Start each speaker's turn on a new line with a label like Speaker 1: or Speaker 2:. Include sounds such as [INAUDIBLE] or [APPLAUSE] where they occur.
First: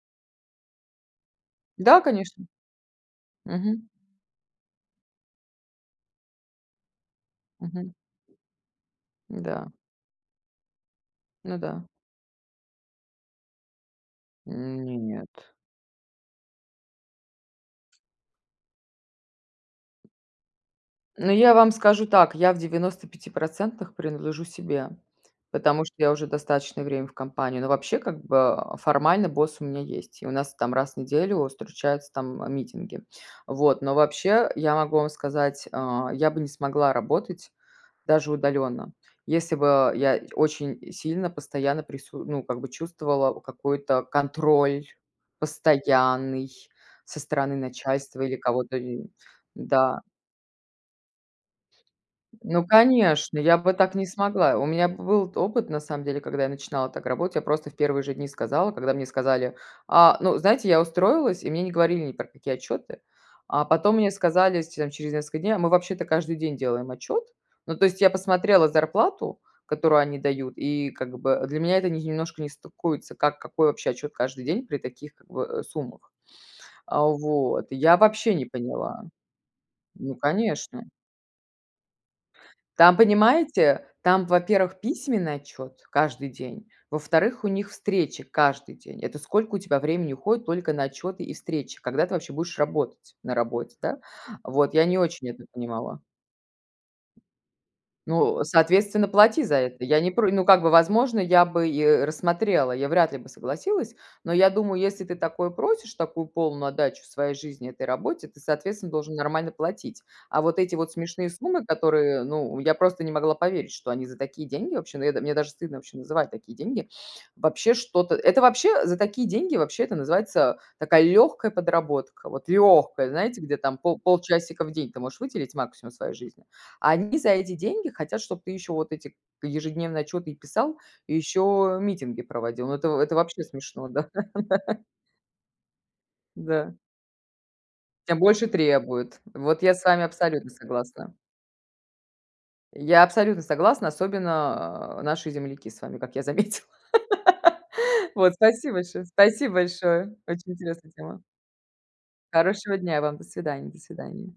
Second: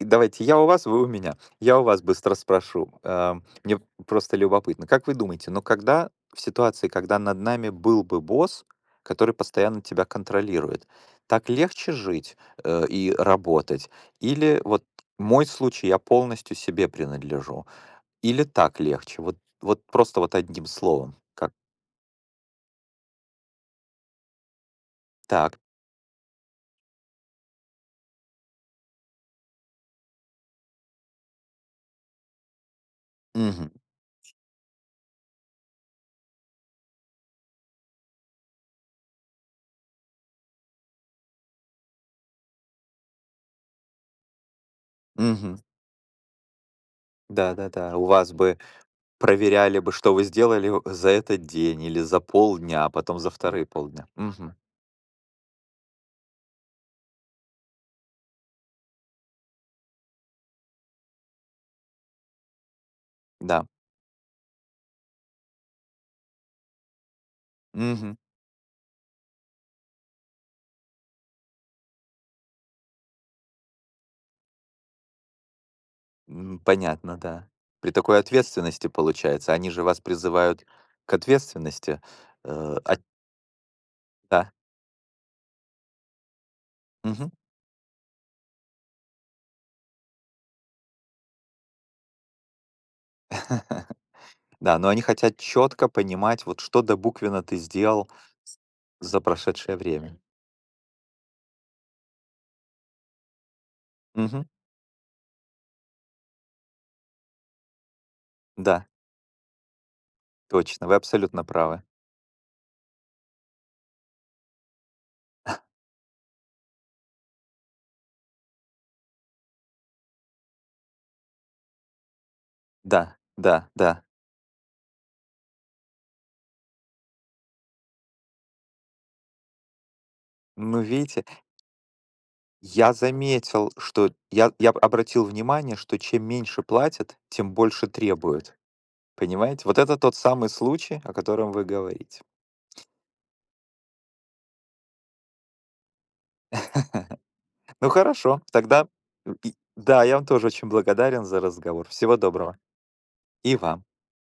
Speaker 1: Давайте я у вас, вы у меня. Я у
Speaker 2: Да,
Speaker 1: вас быстро
Speaker 2: конечно.
Speaker 1: спрошу. Э, мне
Speaker 2: Мгм.
Speaker 1: просто любопытно. Как вы думаете, но когда в ситуации, когда над нами
Speaker 2: Мгм.
Speaker 1: был бы босс, который
Speaker 2: Да.
Speaker 1: постоянно тебя контролирует, так
Speaker 2: Ну да.
Speaker 1: легче жить, э, и работать? Или вот
Speaker 2: Нет.
Speaker 1: мой случай, я полностью себе принадлежу. Или так легче? Вот, вот просто вот 1 словом.
Speaker 2: Ну,
Speaker 1: Как?
Speaker 2: я вам скажу так, я в 95 % принадлежу себе,
Speaker 1: Так.
Speaker 2: потому что я уже достаточное время в компании. Но вообще, как бы, а, формально босс у меня есть, и у нас, там, раз в неделю встречаются, там, митинги.
Speaker 1: Мгм.
Speaker 2: Вот, но вообще, я могу вам сказать, а, я бы не смогла работать, даже удаленно, если бы, а, я очень сильно постоянно прису ну, как бы чувствовала какой-то контроль
Speaker 1: Мгм.
Speaker 2: постоянный со стороны
Speaker 1: Да-да-да. У
Speaker 2: начальства
Speaker 1: вас
Speaker 2: или
Speaker 1: бы
Speaker 2: кого-то и
Speaker 1: проверяли бы,
Speaker 2: Да.
Speaker 1: что вы сделали о за этот день или за
Speaker 2: Ну,
Speaker 1: полдня, а потом за
Speaker 2: конечно, я
Speaker 1: 2
Speaker 2: бы так не
Speaker 1: полдня, мгм.
Speaker 2: смогла. У меня б был т опыт, на самом деле, когда я начинала так работать, я просто в 1 же дни сказала, когда мне сказали А, ну, знаете, я устроилась, и мне не говорили ни про какие отчеты. А
Speaker 1: Да.
Speaker 2: потом мне сказали, с т там через несколько дней: "А мы вообще-то каждый день делаем отчет". Ну, то есть я
Speaker 1: Мгм.
Speaker 2: посмотрела зарплату, которую они дают, и как бы, для меня это немножко не стыкуется, как какой вообще отчет каждый день при таких, как бы, э, суммах.
Speaker 1: Ну,
Speaker 2: А,
Speaker 1: понятно, да.
Speaker 2: вот.
Speaker 1: При
Speaker 2: Я
Speaker 1: такой
Speaker 2: вообще не
Speaker 1: ответственности,
Speaker 2: поняла.
Speaker 1: получается. Они же вас
Speaker 2: Ну,
Speaker 1: призывают
Speaker 2: конечно.
Speaker 1: к ответственности, э,
Speaker 2: Там,
Speaker 1: ат
Speaker 2: понимаете, там,
Speaker 1: Да.
Speaker 2: во-первых, письменный отчет каждый день,
Speaker 1: Мгм.
Speaker 2: во-вторых, у них встреча каждый день. Это сколько у тебя времени уходит только на отчёты и встречи? Когда ты вообще будешь работать на работе, да?
Speaker 1: [LAUGHS]
Speaker 2: Вот,
Speaker 1: Да,
Speaker 2: я
Speaker 1: но
Speaker 2: не
Speaker 1: они
Speaker 2: очень
Speaker 1: хотят
Speaker 2: это
Speaker 1: чётко
Speaker 2: понимала.
Speaker 1: понимать, вот, что добуквенно ты сделал
Speaker 2: Ну, соответственно,
Speaker 1: за
Speaker 2: плати за
Speaker 1: прошедшее
Speaker 2: это. Я не
Speaker 1: время.
Speaker 2: про ну, как бы, возможно, я бы и рассмотрела, я вряд ли бы согласилась, но
Speaker 1: Мгм.
Speaker 2: я думаю, если ты такое просишь, такую полную отдачу своей жизни этой работе, ты,
Speaker 1: Да.
Speaker 2: соответственно, должен нормально платить. А вот эти
Speaker 1: Точно.
Speaker 2: вот
Speaker 1: Вы
Speaker 2: смешные
Speaker 1: абсолютно
Speaker 2: суммы,
Speaker 1: правы.
Speaker 2: которые ну, я просто не могла поверить, что они за такие деньги вообще, но я да мне даже
Speaker 1: [CHUCKLES]
Speaker 2: стыдно вообще называть такие деньги. Вообще что-то это вообще за такие деньги, вообще это называется такая легкая подработка. Вот легкая,
Speaker 1: Да,
Speaker 2: знаете, где
Speaker 1: да,
Speaker 2: там пол
Speaker 1: да.
Speaker 2: полчасика в день ты можешь выделить максимум своей жизни. А они за эти деньги хотят, чтоб ты еще вот эти к ежедневные отчеты и писал,
Speaker 1: Ну,
Speaker 2: и
Speaker 1: видите?
Speaker 2: ещё митинги проводил. Ну, это
Speaker 1: Я
Speaker 2: это вообще
Speaker 1: заметил,
Speaker 2: смешно, да.
Speaker 1: что я я
Speaker 2: [CHUCKLES]
Speaker 1: обратил внимание, что чем меньше
Speaker 2: Да.
Speaker 1: платят, тем больше
Speaker 2: Тем больше
Speaker 1: требуют.
Speaker 2: требует. Вот
Speaker 1: Понимаете?
Speaker 2: я
Speaker 1: Вот
Speaker 2: с
Speaker 1: это
Speaker 2: вами
Speaker 1: тот самый
Speaker 2: абсолютно
Speaker 1: случай, о
Speaker 2: согласна.
Speaker 1: котором вы говорите.
Speaker 2: Я абсолютно согласна, особенно, э, наши земляки с вами, как я заметила. [LAUGHS]
Speaker 1: [LAUGHS] Ну,
Speaker 2: Вот,
Speaker 1: хорошо,
Speaker 2: спасибо
Speaker 1: тогда
Speaker 2: большое спасибо
Speaker 1: и Да,
Speaker 2: большое.
Speaker 1: я вам тоже
Speaker 2: Очень
Speaker 1: очень
Speaker 2: интересная тема.
Speaker 1: благодарен за разговор. Всего доброго.
Speaker 2: Хорошего дня вам. До
Speaker 1: И
Speaker 2: свидания, до
Speaker 1: вам.
Speaker 2: свидания.